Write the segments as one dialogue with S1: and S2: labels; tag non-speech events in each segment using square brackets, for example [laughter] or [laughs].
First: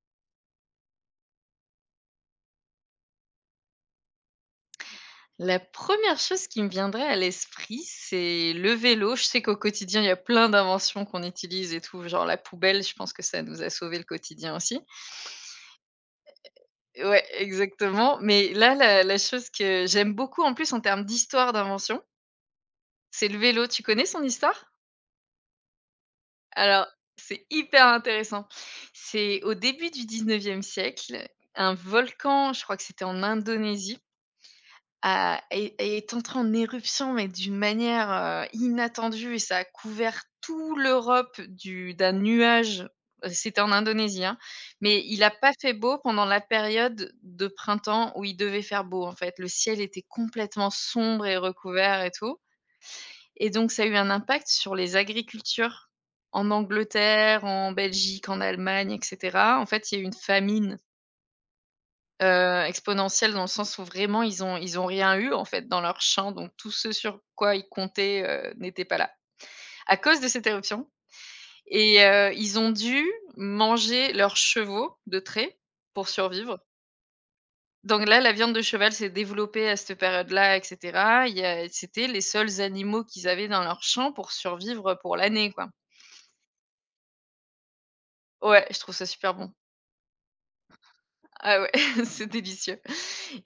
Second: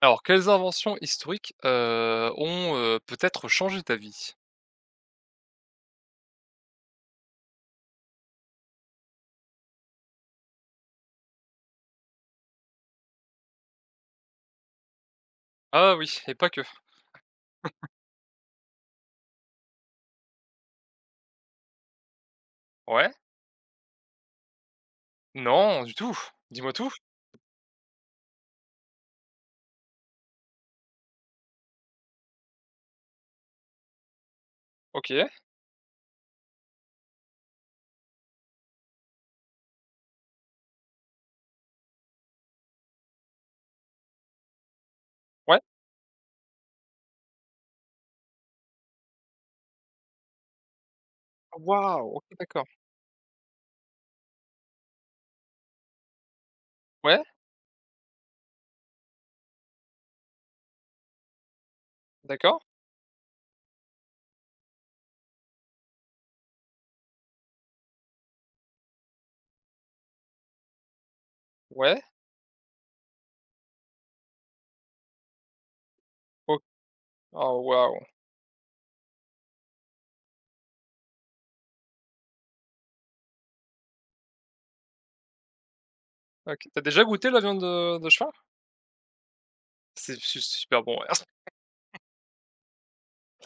S1: Alors, quelles inventions historiques, ont, peut-être changé ta vie?
S2: La première chose qui me viendrait à l'esprit, c'est le vélo. Je sais qu'au quotidien, il y a plein d'inventions qu'on utilise et tout, genre la poubelle, je pense que ça nous a sauvé le quotidien aussi.
S1: Ah oui et pas que.
S2: Ouais, exactement, mais là, la chose que j'aime beaucoup, en plus, en termes d'histoire d'invention,
S1: Ouais.
S2: c'est le vélo. Tu connais son histoire?
S1: Non, du tout. Dis-moi
S2: Alors,
S1: tout.
S2: c'est hyper intéressant. C'est au début du 19e siècle, un volcan, je crois que c'était en Indonésie,
S1: OK.
S2: a est est entré en éruption, mais d'une manière, inattendue et ça a couvert toute l'Europe du d'un nuage. C'était en Indonésie, hein, mais il a pas
S1: Ouais.
S2: fait beau pendant la période de printemps où il devait faire beau, en fait. Le ciel était complètement sombre et recouvert et
S1: Waouh! OK,
S2: tout
S1: d'accord.
S2: et donc ça a eu un impact sur les agricultures en
S1: Ouais,
S2: Angleterre, en Belgique, en Allemagne et cetera. En fait, il y a eu une famine.
S1: d'accord.
S2: Exponentielle dans le sens où vraiment ils ont rien eu en fait dans leur champ, donc tout ce sur quoi ils comptaient, n'était pas là, à cause de cette éruption
S1: Ouais.
S2: et ils ont dû manger leurs chevaux de trait pour survivre.
S1: Ok. Oh waouh!
S2: Donc là, la viande de cheval s'est développée à cette période-là et cetera. Il y a C'était les seuls animaux qu'ils avaient dans leur champ pour survivre, pour l'année, quoi.
S1: OK. Tu déjà goûté la viande, de cheval?
S2: Ouais, je trouve ça super bon.
S1: C'est su super bon, ouais.
S2: Ah ouais, [laughs] c'est délicieux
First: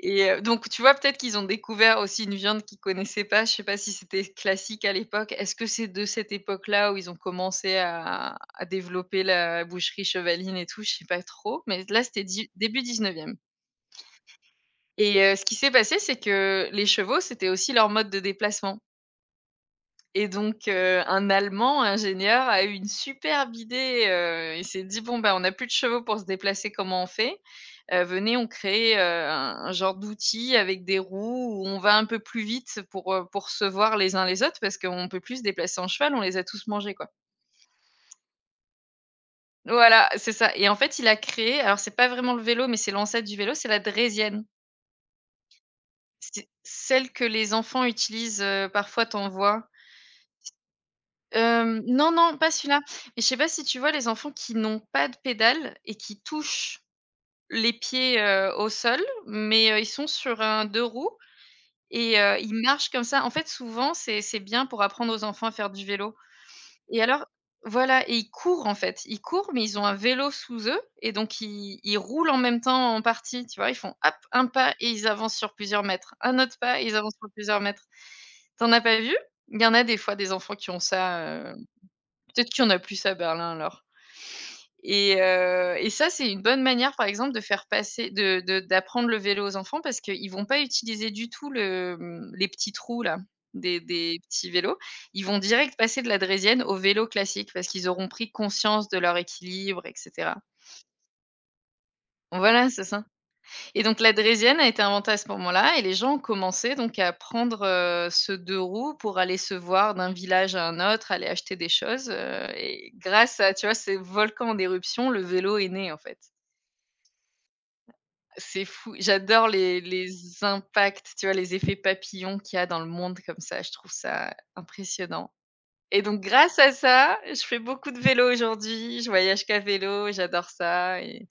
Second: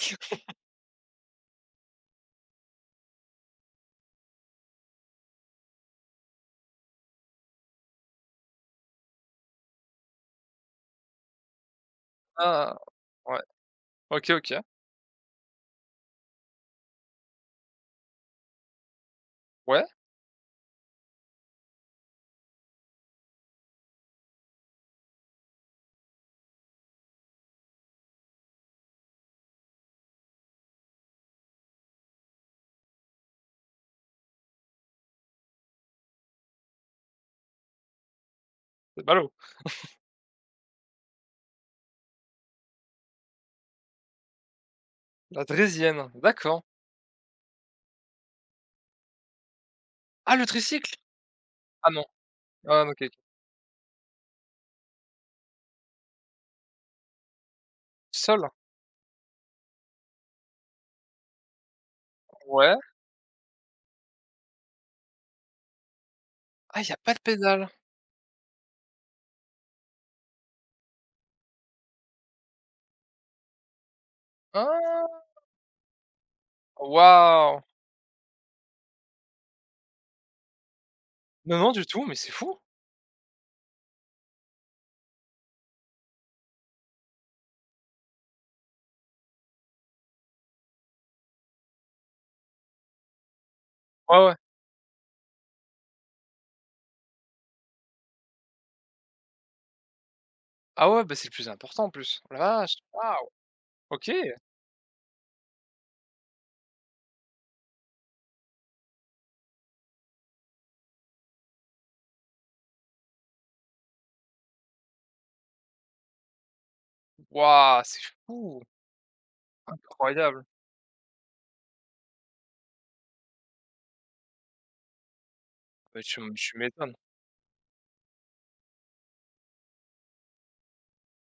S2: et donc tu vois, peut-être qu'ils ont découvert aussi une viande qu'ils connaissaient pas. Je sais pas si c'était classique à l'époque. Est-ce que c'est de cette époque-là où ils ont commencé à développer la boucherie Chevaline et tout? Je sais pas trop, mais là, c'était
S1: [laughs]
S2: dix
S1: Ah
S2: début 19e
S1: ouais. OK, OK.
S2: et ce qui s'est passé, c'est que les chevaux, c'était aussi leur mode de déplacement
S1: Ouais,
S2: et donc un Allemand ingénieur a eu une superbe idée, il s'est dit: «Bon, ben on a plus de chevaux pour se déplacer, comment on fait?» Venez, on crée, un genre d'outil avec des roues où on va un peu plus vite pour se voir les uns les autres parce qu'on peut plus se déplacer en cheval, on les a tous mangés, quoi.
S1: c'est ballot.
S2: Voilà, c'est ça et en fait, il a créé, alors c'est pas vraiment le vélo, mais c'est l'ancêtre du vélo, c'est la draisienne.
S1: La draisienne,
S2: C'est
S1: d'accord.
S2: celle que les enfants utilisent, parfois tu en vois?
S1: Ah le tricycle? Ah non.
S2: Non, non, pas celui-là.
S1: Ah OK, OK.
S2: Mais je sais pas si tu vois les enfants qui n'ont pas de pédale et qui touchent les pieds,
S1: Seul?
S2: au sol, mais, ils sont sur un 2 roues. Et ils
S1: Ouais.
S2: marchent comme ça. En fait, souvent, c'est bien pour apprendre aux enfants à faire du vélo.
S1: Ah il y a
S2: Et
S1: pas de
S2: alors
S1: pédale.
S2: voilà, et ils courent, en fait. Ils courent, mais ils ont un vélo sous eux et donc ils roulent en même temps en partie, tu vois? Ils font: «Hop, un pas» et ils
S1: Ah!
S2: avancent sur plusieurs mètres. Un autre pas et ils avancent sur
S1: Waouh!
S2: plusieurs mètres. T'en as pas vu? Il y en a des fois des enfants qui ont ça,
S1: Non, non, du tout, mais c'est
S2: peut-être
S1: fou.
S2: qu'il y en a plus à Berlin alors. Et ça, c'est une bonne manière, par exemple, de faire passer de d'apprendre le vélo aux enfants parce qu'ils vont pas utiliser du tout les petits trous là, des
S1: Ouais,
S2: des
S1: ouais.
S2: petits vélos. Ils vont direct passer de la draisienne au vélo classique parce qu'ils auront pris conscience de leur équilibre et cetera.
S1: Ah ouais, bah, c'est le plus important en plus. Oh la
S2: Voilà,
S1: vache!
S2: c'est ça,
S1: Waouh!
S2: et donc
S1: OK.
S2: la draisienne a été inventée à ce moment-là et les gens ont commencé donc à prendre, ce 2 roues pour aller se voir d'un village à un autre, aller acheter des choses, et grâce à, tu vois, ces volcans d'éruption, le vélo est né, en fait.
S1: Waouh, c'est fou!
S2: C'est fou. J'adore les
S1: Incroyable.
S2: impacts, tu vois, les effets papillons qu'il y a dans le monde comme ça, je trouve ça impressionnant.
S1: Bah,
S2: Et donc
S1: tu
S2: grâce à
S1: m'étonnes.
S2: ça, je fais beaucoup de vélo aujourd'hui, je voyage qu'à vélo, j'adore ça, et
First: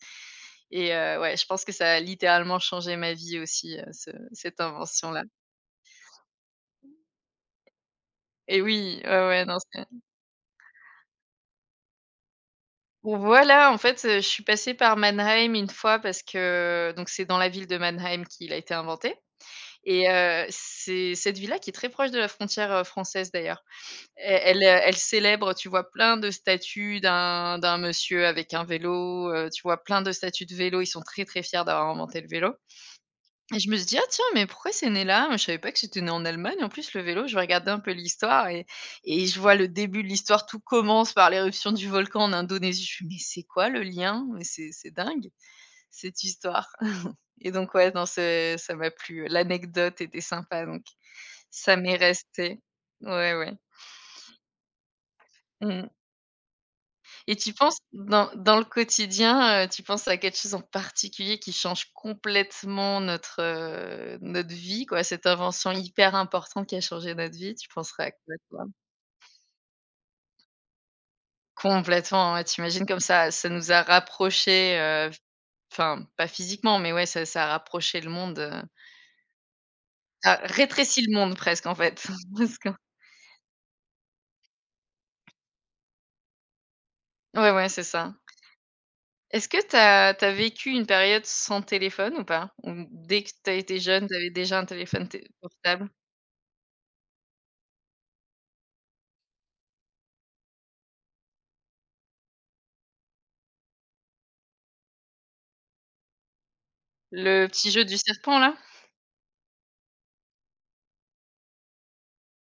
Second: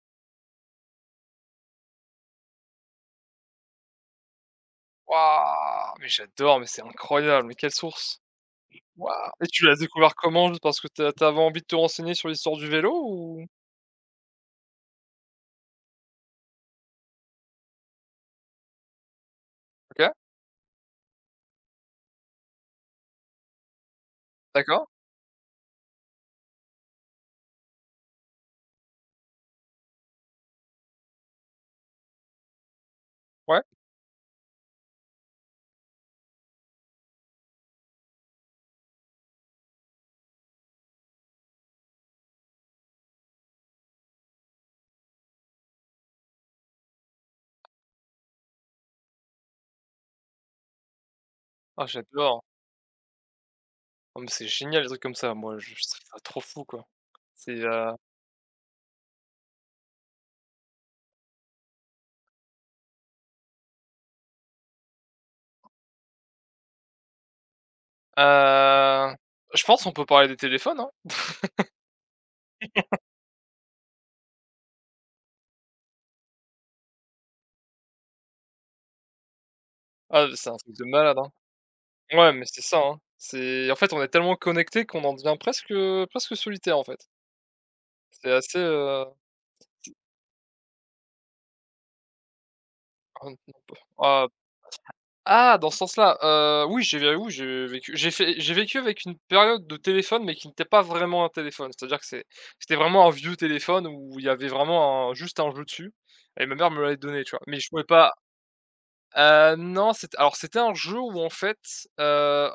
S2: et heu, ouais, je pense que ça a littéralement changé ma vie aussi, ce cette invention-là,
S1: Waouh! Mais j'adore, mais c'est incroyable, mais quelle source!
S2: et oui, ouais,
S1: Waouh!
S2: ouais,
S1: Et
S2: non,
S1: tu l'as
S2: c'est...
S1: découvert comment? Juste parce que tu t'avais envie de te renseigner sur l'histoire du vélo
S2: Bon,
S1: ou
S2: voilà, en fait, je suis passée par Mannheim une fois parce que donc c'est dans la ville de Mannheim qu'il a été inventé et
S1: OK,
S2: c'est cette ville-là qui est très proche de la frontière, française d'ailleurs. E elle, heu,
S1: d'accord,
S2: elle célèbre, tu vois, plein de statues d'un monsieur avec un vélo, tu vois, plein de statues de vélo. Ils sont très, très fiers d'avoir inventé le vélo et
S1: ouais.
S2: je me suis dit: «Ah tiens, mais pourquoi c'est né là? Moi, je savais pas que c'était né en Allemagne en plus le vélo». Je vais un peu l'histoire, et je vois le début de l'histoire. Tout commence par l'éruption du volcan en Indonésie. Je fais: «Mais c'est quoi le lien? Mais c'est dingue cette histoire» [laughs] et donc ouais, non, c'est ça m'a plu. L'anecdote était sympa donc ça
S1: Ah
S2: m'est
S1: j'adore.
S2: resté. Ouais, ouais.
S1: Oh mais c'est génial les trucs comme ça. Moi je
S2: Mmh.
S1: trouve ça trop fou quoi.
S2: Et tu
S1: C'est,
S2: penses dans le quotidien, tu penses à quelque chose en particulier qui change complètement notre vie quoi? Cette invention hyper importante qui a changé notre vie, tu penserais à quoi toi?
S1: heu, je pense on peut parler des téléphones, hein?
S2: Complètement, ouais, t'imagines comme ça nous a rapprochés, enfin pas physiquement, mais ouais, ça a rapproché le monde,
S1: Ah,
S2: ça a
S1: c'est un truc de
S2: rétréci le
S1: malade, hein.
S2: monde presque en fait.
S1: Ouais,
S2: [laughs]
S1: mais c'est
S2: Presque.
S1: ça, hein. C'est en fait, on est tellement connecté qu'on en devient presque, presque solitaire, en fait.
S2: Ouais, ouais, c'est ça.
S1: C'est assez,
S2: Est-ce que t'as as vécu une période sans téléphone ou pas? Ou dès
S1: ah
S2: que
S1: non,
S2: t'as été jeune,
S1: ah,
S2: t'avais déjà un téléphone té
S1: ah, dans ce
S2: portable?
S1: sens-là, oui, j'ai vé oui, j'ai vécu avec une période de téléphone, mais qui n'était pas vraiment un téléphone. C'est-à-dire que c'était vraiment un vieux téléphone où il y avait vraiment un juste un jeu dessus et ma mère me l'avait donné, tu vois?
S2: Le
S1: Mais je
S2: petit
S1: pouvais
S2: jeu du
S1: pas.
S2: serpent là?
S1: Non, c'était un jeu où en fait, heu,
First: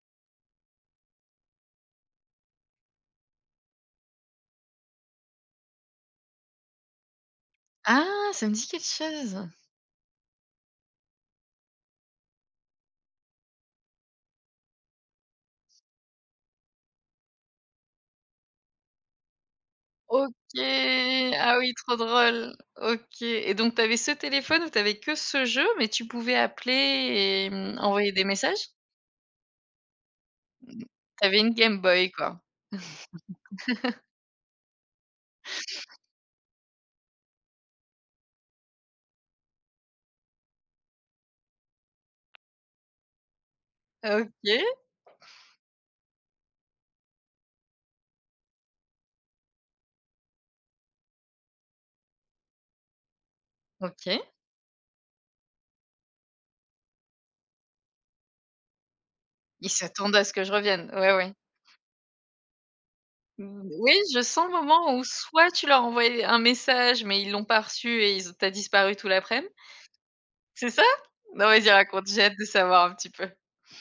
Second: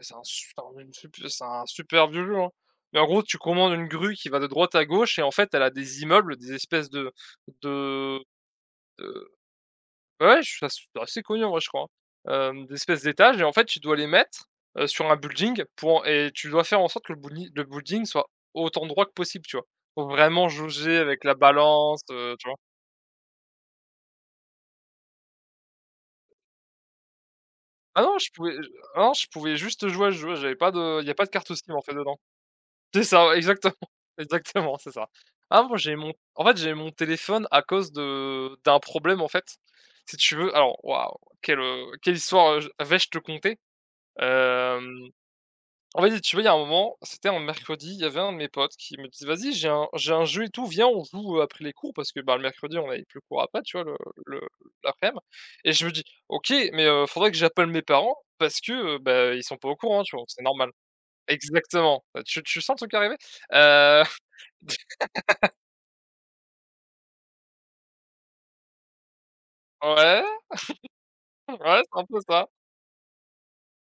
S1: c'est un su putain, c'est un super vieux jeu, hein, mais en gros, tu commandes une grue qui va de droite à gauche et en fait, elle a des immeubles, des espèces de
S2: Ah, ça me dit quelque
S1: de
S2: chose.
S1: ouais, je ça c'est assez connu en vrai, je crois, hein. D'espèces d'étages et en fait, tu dois les mettre, sur un building et tu dois faire en sorte que le building soit autant droit que possible, tu vois? Faut
S2: OK.
S1: vraiment jauger avec la
S2: Ah oui, trop
S1: balance, tu
S2: drôle.
S1: vois?
S2: OK, et donc tu avais ce téléphone où tu avais que ce jeu, mais tu pouvais appeler et
S1: Ah
S2: envoyer
S1: non,
S2: des
S1: je pouvais
S2: messages?
S1: ah non, je pouvais juste jouer à ce jeu, j'avais pas de il y a pas
S2: Tu
S1: de
S2: avais
S1: carte
S2: une
S1: SIM en
S2: Game
S1: fait
S2: Boy
S1: dedans.
S2: quoi.
S1: C'est ça, exactement, [laughs] exactement, c'est ça. Ah moi j'ai mon en fait, j'ai mon téléphone à cause de d'un problème, en fait, si tu veux alors waouh, quelle, quelle histoire, je vais-je te conter?
S2: OK,
S1: Hem, en fait, si tu veux, il y a un moment, c'était un mercredi, il y avait un de mes potes qui me dit: «Vas-y, j'ai un jeu et tout, viens, on joue, après les cours» parce que, bah, le mercredi, on n'avait plus cours après, tu vois,
S2: OK.
S1: le l'après-m et je me dis: «OK, mais faudrait que j'appelle mes parents parce que, bah, ils sont pas
S2: Ils
S1: au courant», tu
S2: s'attendaient à
S1: vois?
S2: ce
S1: C'est
S2: que je
S1: normal.
S2: revienne. Ouais, ouais.
S1: Exactement, bah, tu sens le truc arriver?
S2: Mmh, oui,
S1: Heu
S2: je sens le moment où soit tu leur envoyais un message, mais ils l'ont pas reçu et ils ont tu disparu tout laprès midi.
S1: Ouais,
S2: C'est ça? Non,
S1: ouais,
S2: vas-y
S1: c'est un
S2: raconte,
S1: peu
S2: j'ai hâte de
S1: ça.
S2: savoir un petit peu.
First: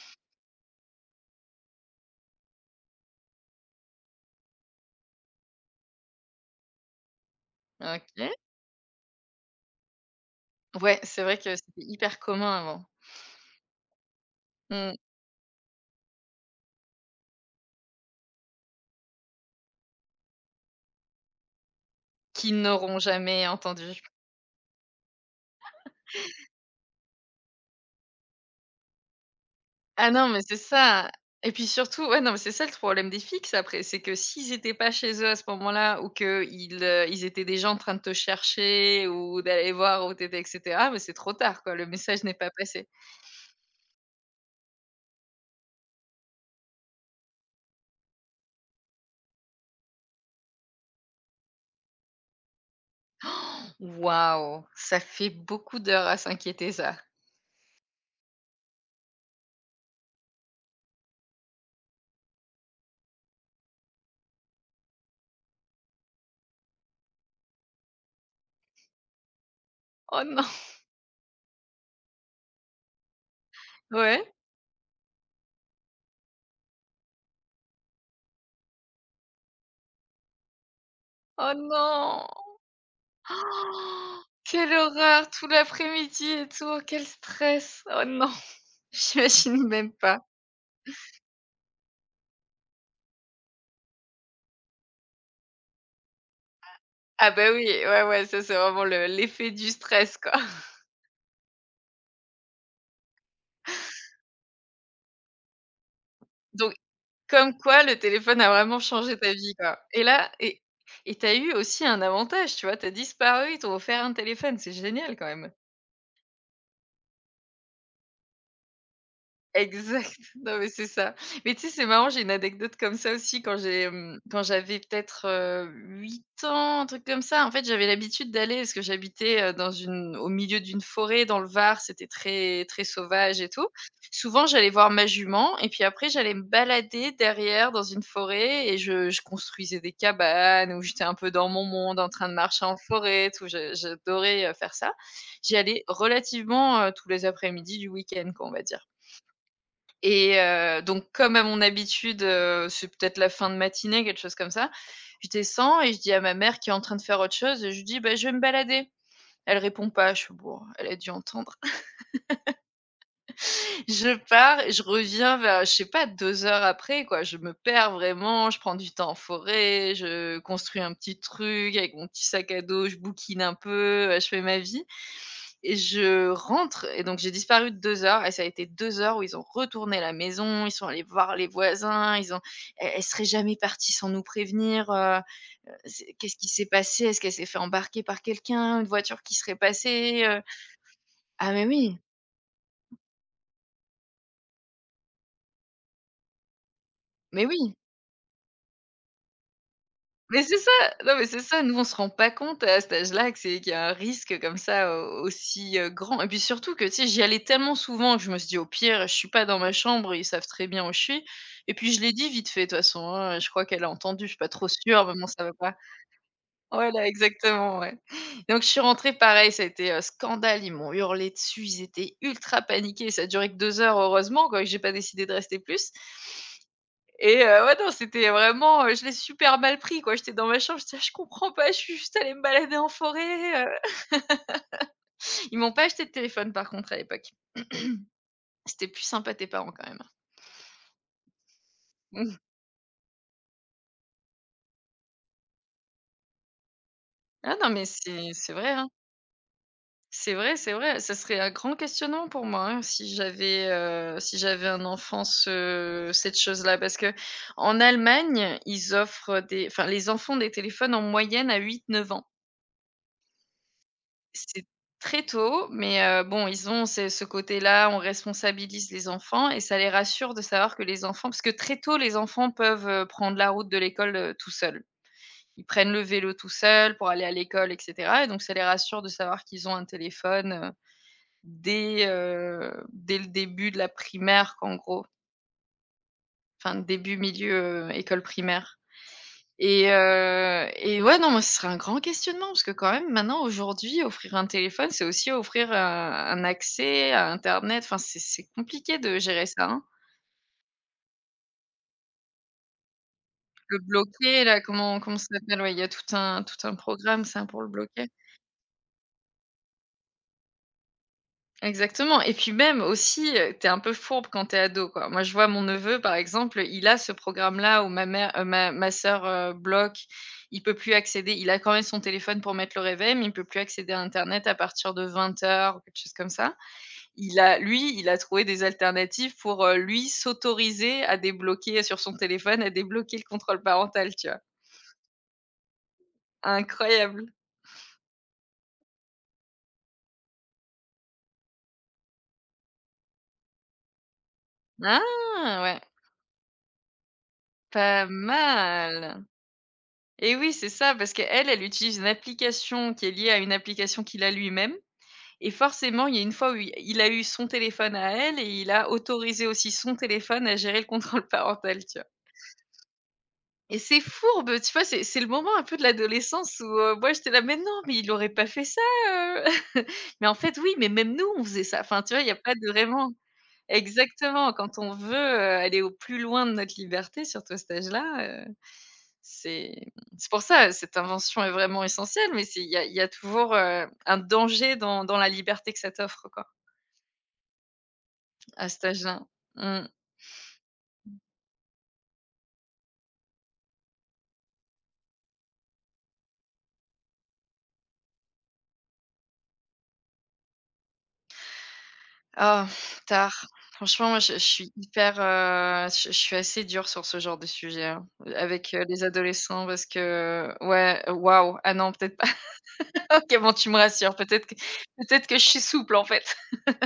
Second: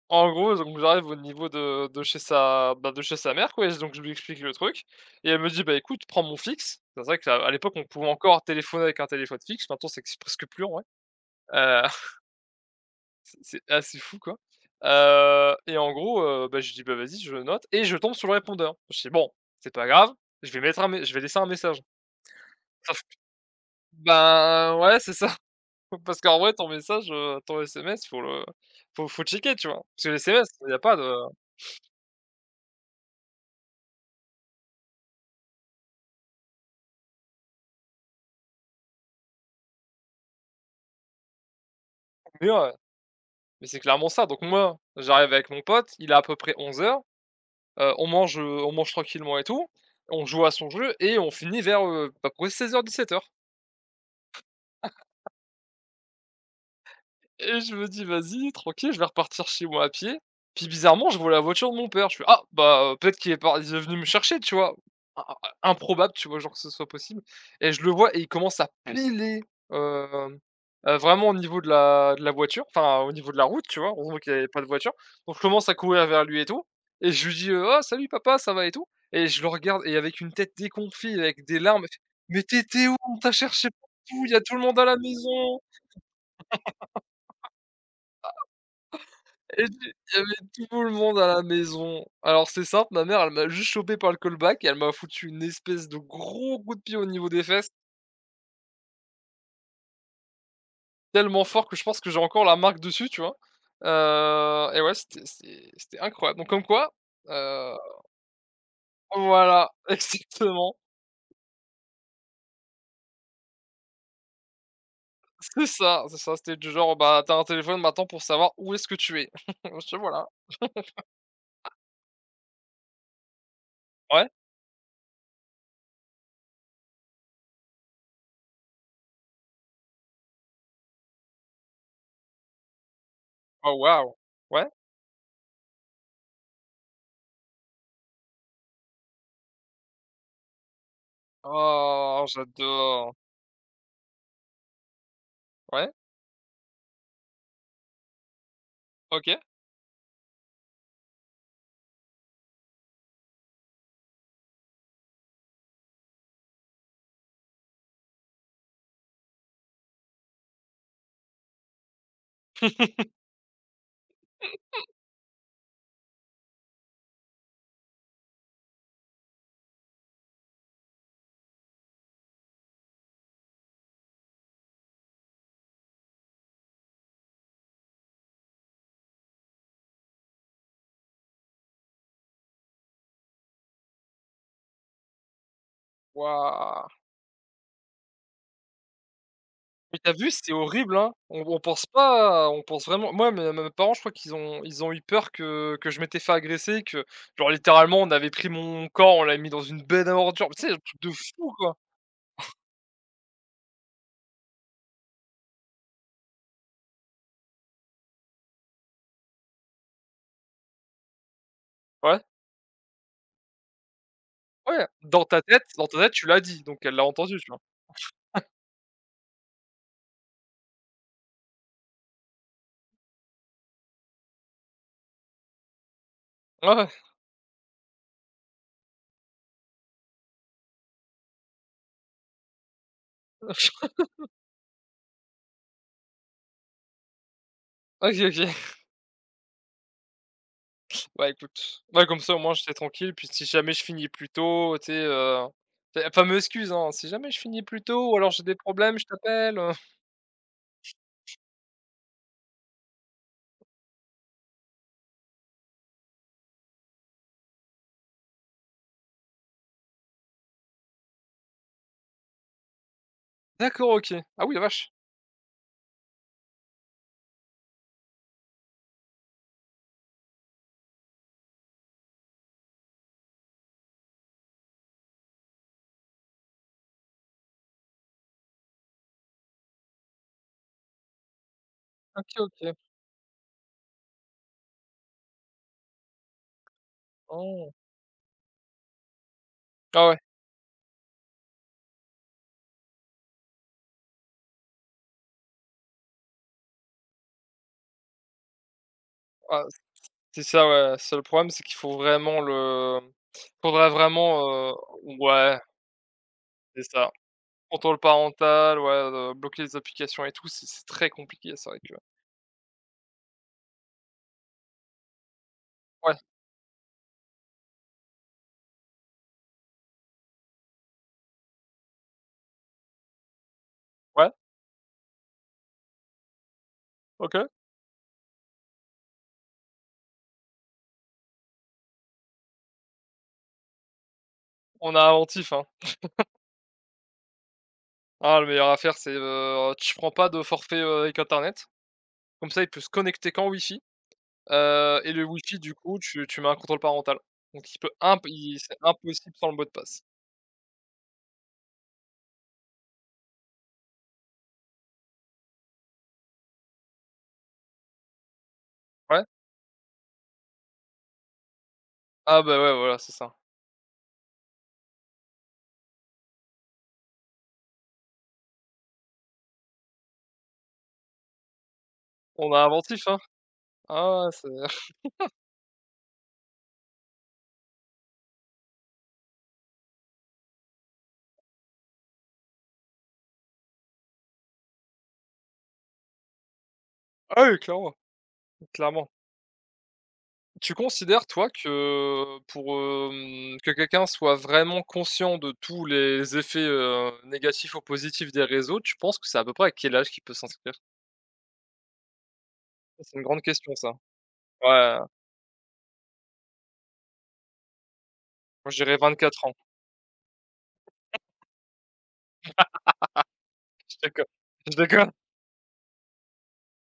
S1: En gros, donc j'arrive au niveau de chez de chez sa mère, quoi et donc je lui explique le truc et elle me dit: «Bah, écoute, prends mon fixe». C'est vrai qu'à à l'époque, on pouvait
S2: OK.
S1: encore téléphoner avec un téléphone fixe, maintenant c'est ex presque plus en vrai.
S2: Ouais, c'est vrai que c'était
S1: Heu,
S2: hyper
S1: [laughs]
S2: commun avant.
S1: c'est c'est assez fou, quoi.
S2: Mmh.
S1: Et en gros, bah, je dis: «Bah, vas-y», je note et je tombe sur le répondeur. Je dis: «Bon, c'est pas grave, je vais laisser un message».
S2: Qu'ils n'auront
S1: Sauf que-
S2: jamais entendu.
S1: ben, ouais, c'est ça. Parce qu'en vrai, ton message, ton SMS, faut checker, tu vois? Parce que
S2: Ah
S1: les
S2: non, mais
S1: SMS,
S2: c'est
S1: il y a pas de
S2: ça, et puis surtout ouais, non, mais c'est ça le problème des fixes après, c'est que s'ils étaient pas chez eux à ce moment-là, ou ils étaient déjà en train de te chercher ou d'aller voir où tu étais et cetera, mais c'est trop tard quoi, le message n'est
S1: mais
S2: pas
S1: ouais,
S2: passé.
S1: mais c'est clairement ça. Donc moi, j'arrive avec mon pote, il est à peu près 11:00, on mange tranquillement et tout, on joue à son jeu et on finit vers, à peu près 16:00-17:00.
S2: Waouh, ça fait beaucoup d'heures à s'inquiéter ça.
S1: Et je me dis: «Vas-y, tranquille, je vais repartir chez moi à pied». Puis bizarrement, je vois la voiture de mon père. Je fais: «Ah, bah, peut-être qu'il est venu me chercher», tu vois? I i improbable, tu vois, genre, que ce soit possible et je le vois et il commence à piler,
S2: Oh
S1: hem,
S2: non!
S1: vraiment au niveau de la voiture, enfin, au niveau de la route, tu vois? On voit qu'il
S2: Ouais?
S1: y avait pas de voiture. Donc je commence à courir vers lui et tout et je lui dis, «Oh, salut papa, ça va et tout?» et je le regarde et avec une tête déconfit, avec
S2: Oh
S1: des larmes, il fait:
S2: non!
S1: «Mais t'étais où? On
S2: [gasps]
S1: t'a cherché
S2: Oh,
S1: partout, il y a tout le
S2: quelle
S1: monde à la
S2: horreur! Tout
S1: maison».
S2: l'après-midi et tout, quel stress! Oh non! [laughs]
S1: Et
S2: J'imagine même
S1: tu il y
S2: pas.
S1: avait tout le monde à la maison. Alors c'est simple, ma mère, elle m'a juste chopé par le col et elle m'a foutu une espèce de gros coup de pied au niveau
S2: Ah
S1: des
S2: bah oui,
S1: fesses,
S2: ouais, ouais, ça, c'est vraiment le l'effet du stress, quoi. [laughs]
S1: tellement fort que je pense que j'ai encore la marque dessus, tu vois? Et ouais, c'était incroyable. Donc comme
S2: Donc
S1: quoi,
S2: comme
S1: heu
S2: quoi le téléphone a vraiment changé ta vie,
S1: voilà,
S2: quoi,
S1: [laughs]
S2: et là, et
S1: exactement,
S2: et t'as eu aussi un avantage, tu vois? T'as disparu, ils t'ont offert un téléphone, c'est génial quand même.
S1: c'est ça, c'était du genre, bah, t'as un téléphone maintenant pour savoir où est-ce que tu es. [laughs] Je
S2: Exact.
S1: voilà.
S2: [laughs] Non, mais c'est ça. Mais tu sais, c'est marrant, j'ai une anecdote comme ça aussi,
S1: Ouais.
S2: quand j'avais peut-être, 8 ans, un truc comme ça. En fait, j'avais l'habitude d'aller parce que j'habitais, dans une au milieu d'une forêt dans le Var, c'était très, très sauvage et tout.
S1: Oh waouh!
S2: Souvent,
S1: Ouais.
S2: j'allais voir ma jument et puis après, j'allais me balader derrière dans une forêt et je construisais des cabanes où j'étais un peu dans mon monde en
S1: Oh,
S2: train de marcher en
S1: j'adore.
S2: forêt et tout. Je j'adorais, faire ça. J'y allais
S1: Ouais,
S2: relativement, tous les après-midi du week-end, quoi, on va dire.
S1: OK.
S2: Donc comme à mon habitude, c'est peut-être la fin de matinée, quelque chose comme ça. Je descends et je dis à ma mère qui est en train de faire autre chose, je lui dis: «Bah, je vais me balader». Elle répond pas, je fais: «Bon, elle a dû entendre». [laughs] Je pars et je reviens vers, je sais pas, 2 heures après, quoi. Je me perds vraiment, je prends du temps en forêt, je construis un petit truc avec mon petit sac à dos, je bouquine un peu, je fais ma vie. Et je rentre et donc j'ai disparu 2 heures et ça a été 2 heures où ils ont retourné la maison, ils sont allés voir les voisins, ils ont... «Elle serait jamais partie sans nous prévenir, c'est qu'est-ce qui s'est
S1: Waouh!
S2: passé? Est-ce qu'elle s'est fait embarquer par quelqu'un? Une voiture qui serait
S1: Mais t'as
S2: passée,»
S1: vu, c'est horrible, hein. On
S2: Ah
S1: on
S2: mais
S1: pense
S2: oui,
S1: pas on pense vraiment moi, mes parents, je crois qu'ils ont ils ont eu peur que je m'étais fait agresser, que
S2: mais
S1: genre
S2: oui!
S1: littéralement, on avait pris mon corps, on l'avait mis dans une benne à
S2: Mais
S1: ordures.
S2: c'est
S1: Tu
S2: ça!
S1: sais, un truc de
S2: Non, mais c'est
S1: fou,
S2: ça,
S1: quoi.
S2: nous, on se rend pas compte à cet âge-là que c'est qu'il y a un risque comme ça, aussi, grand et puis surtout que, tu sais, j'y allais tellement souvent que je me suis dit : « Au pire, je suis pas dans ma chambre, ils savent très bien où je suis » et puis je l'ai
S1: Ouais,
S2: dit vite fait de toute façon, hein, je crois qu'elle a entendu, je suis pas trop
S1: ouais,
S2: sûre, maman, ça va pas.
S1: dans ta tête, tu l'as dit, donc elle l'a
S2: Voilà,
S1: entendu, tu vois?
S2: exactement, ouais. Donc je suis rentrée, pareil, ça a été, scandale, ils m'ont hurlé dessus, ils étaient ultra paniqués, ça a duré que 2 heures heureusement, quoi, que j'ai pas décidé de rester plus.
S1: Ouais, ouais.
S2: Et ouais, non, c'était vraiment, je l'ai super mal pris, quoi. J'étais dans ma chambre, je disais, « Je comprends pas, je suis juste allée me balader en forêt,» Ils m'ont pas acheté de téléphone par contre à l'époque.
S1: OK, OK. [laughs]
S2: C'était plus sympa tes parents quand même, hein.
S1: Bah, écoute, ouais, comme ça,
S2: Mmh.
S1: au moins, j'étais tranquille. Puis si jamais je finis plus tôt, tu sais, c'est la fameuse excuse, hein: «Si jamais je
S2: Ah
S1: finis
S2: non,
S1: plus
S2: mais
S1: tôt ou alors
S2: c'est
S1: j'ai
S2: c'est
S1: des
S2: vrai, hein.
S1: problèmes, je t'appelle,»
S2: C'est vrai, c'est vrai. Ça serait un grand questionnement pour moi, hein, si j'avais, si j'avais un enfant, cette chose-là. Parce que en Allemagne, ils offrent des enfin les enfants des téléphones en moyenne à huit, neuf ans.
S1: D'accord, OK. Ah oui, la
S2: C'est
S1: vache.
S2: très tôt, mais bon, ils ont ce côté-là, on responsabilise les enfants et ça les rassure de savoir que les enfants parce que très tôt, les enfants peuvent, prendre la route de l'école, tout seuls. Ils prennent le vélo tout seuls pour aller à l'école et cetera et donc ça les rassure de savoir qu'ils ont un téléphone,
S1: OK, OK.
S2: dès le début de la primaire, qu'en gros enfin début,
S1: Oh.
S2: milieu, école primaire. Et
S1: Ah ouais.
S2: heu et ouais, non, moi, ce serait un grand questionnement parce que quand même maintenant, aujourd'hui, offrir un téléphone, c'est aussi offrir, un accès à internet. Enfin, c'est compliqué de gérer
S1: Ouais.
S2: ça, hein?
S1: C'est ça, ouais, c'est le problème, c'est qu'il faut vraiment le
S2: Le
S1: faudrait
S2: bloquer
S1: vraiment,
S2: là, comment ça
S1: ouais,
S2: s'appelle? Ouais, il y a tout un
S1: c'est ça.
S2: programme, ça, pour le
S1: Contrôle
S2: bloquer.
S1: parental, ouais, bloquer les applications et tout, c'est très compliqué, c'est vrai que
S2: Exactement et puis même aussi, tu un peu fourbe quand t'es ado, quoi. Moi, je vois mon neveu, par
S1: ouais,
S2: exemple, il a ce programme-là où ma mère ma sœur, bloque. Il peut plus accéder il a quand même son téléphone pour mettre le réveil, mais il peut plus accéder à
S1: ouais,
S2: internet à partir de 20 h ou quelque chose comme ça. Il
S1: OK,
S2: a lui, il a trouvé des alternatives pour, lui, s'autoriser à débloquer sur son téléphone, à débloquer le contrôle parental, tu vois?
S1: on a inventif, hein.
S2: Incroyable.
S1: Ah, le meilleur à faire, c'est, tu prends pas de forfait, avec internet, comme ça il peut se connecter qu'en wifi, et le wifi
S2: Ah
S1: du
S2: ouais,
S1: coup, tu mets un contrôle parental. Donc
S2: pas
S1: il c'est
S2: mal!
S1: impossible sans le mot de passe.
S2: Et oui, c'est ça, parce qu'elle, elle utilise une application qui est liée à une application qu'il a lui-même et forcément, il y a une fois où i il a eu son téléphone à elle et il a
S1: Ouais?
S2: autorisé aussi son téléphone à gérer le contrôle [laughs] parental, tu vois?
S1: Ah bah, ouais, voilà, c'est ça.
S2: Et c'est fourbe, tu vois? C'est le moment un peu de l'adolescence où, moi, j'étais là : « Mais non, mais il aurait pas fait ça, heu!» [laughs] mais en fait, oui, mais même nous, on faisait ça. Enfin, tu vois, il n'y a
S1: On
S2: pas
S1: a
S2: de
S1: inventif,
S2: vraiment
S1: hein. Ah ouais, c'est
S2: exactement, quand
S1: [laughs]
S2: on veut, aller au plus loin de notre liberté, surtout à cet âge-là, c'est c'est pour ça, cette invention est vraiment essentielle, mais c'est il y a toujours, un danger dans la liberté que ça t'offre, quoi,
S1: ah oui, clairement,
S2: à cet
S1: clairement.
S2: âge-là. Mmh.
S1: Tu considères, toi, que pour, que quelqu'un soit vraiment conscient de tous les effets, négatifs ou positifs des réseaux, tu penses que c'est à peu près à quel âge qu'il peut s'inscrire?
S2: Ah,
S1: C'est une
S2: tard.
S1: grande question ça.
S2: Franchement, moi, je suis
S1: Ouais, moi
S2: hyper, je suis assez dure sur ce genre de sujet, hein, avec,
S1: je dirais
S2: les
S1: 24 ans.
S2: adolescents parce que ouais, waouh, ah non, peut-être pas. [laughs] OK, bon, tu me
S1: [laughs] Je
S2: rassures,
S1: déconne, je déconne.
S2: peut-être que je suis souple, en fait.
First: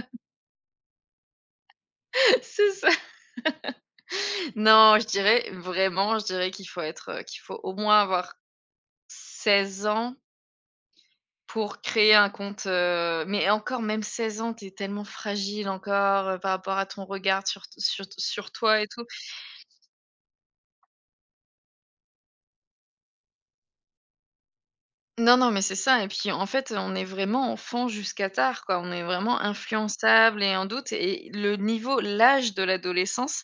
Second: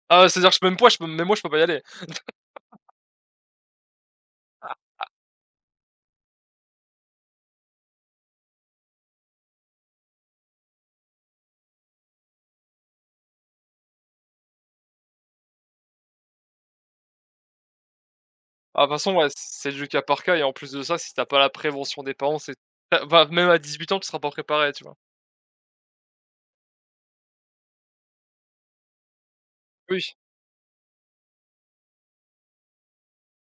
S1: Ah ouais, c'est-à-dire que je peux même moi je peux pas y aller.
S2: [laughs] C'est ça. Non, je dirais vraiment, je dirais qu'il faut être, qu'il faut au moins avoir 16 ans pour créer un compte, mais encore même 16 ans, t'es tellement fragile encore, par rapport à ton regard sur
S1: Ah
S2: toi
S1: de
S2: et
S1: toute
S2: tout.
S1: façon, ouais, c'est du cas par cas et en plus de ça, si t'as pas la prévention des parents, c'est enfin, même à 18 ans, tu seras pas préparé, tu vois?
S2: Non, non, mais c'est ça et puis, en fait, on est vraiment enfant jusqu'à tard, quoi. On est vraiment
S1: Oui,
S2: influençable et en doute et le niveau l'âge de l'adolescence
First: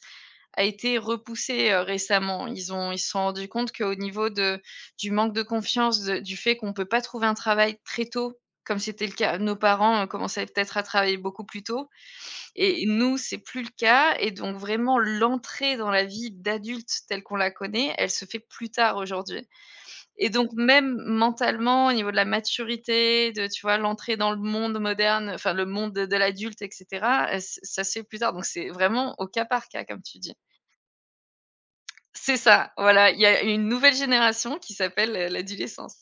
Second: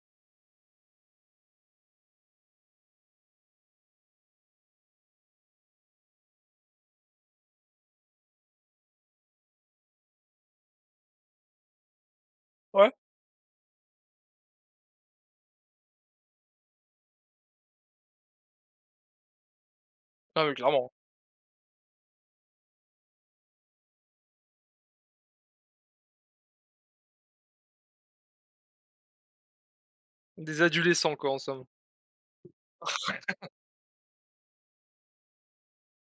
S2: a été repoussé, récemment. Ils se sont rendus compte qu'au niveau de du manque de confiance, de du fait qu'on peut pas trouver un travail très tôt, comme c'était le cas nos parents, commençaient peut-être à travailler beaucoup plus tôt. Et
S1: ouais,
S2: nous, c'est plus le cas et donc vraiment l'entrée dans la vie d'adulte telle qu'on la connaît, elle se fait plus tard aujourd'hui. Et
S1: ah
S2: donc
S1: mais clairement.
S2: même mentalement, au niveau de la maturité, de tu vois, l'entrée dans le monde moderne, enfin le monde de l'adulte et cetera, ç ça se fait plus tard. Donc c'est vraiment au cas par cas, comme tu dis.
S1: Des adolescents, quoi, en somme.
S2: C'est ça, voilà, il y a une nouvelle génération qui s'appelle, l'adolescence.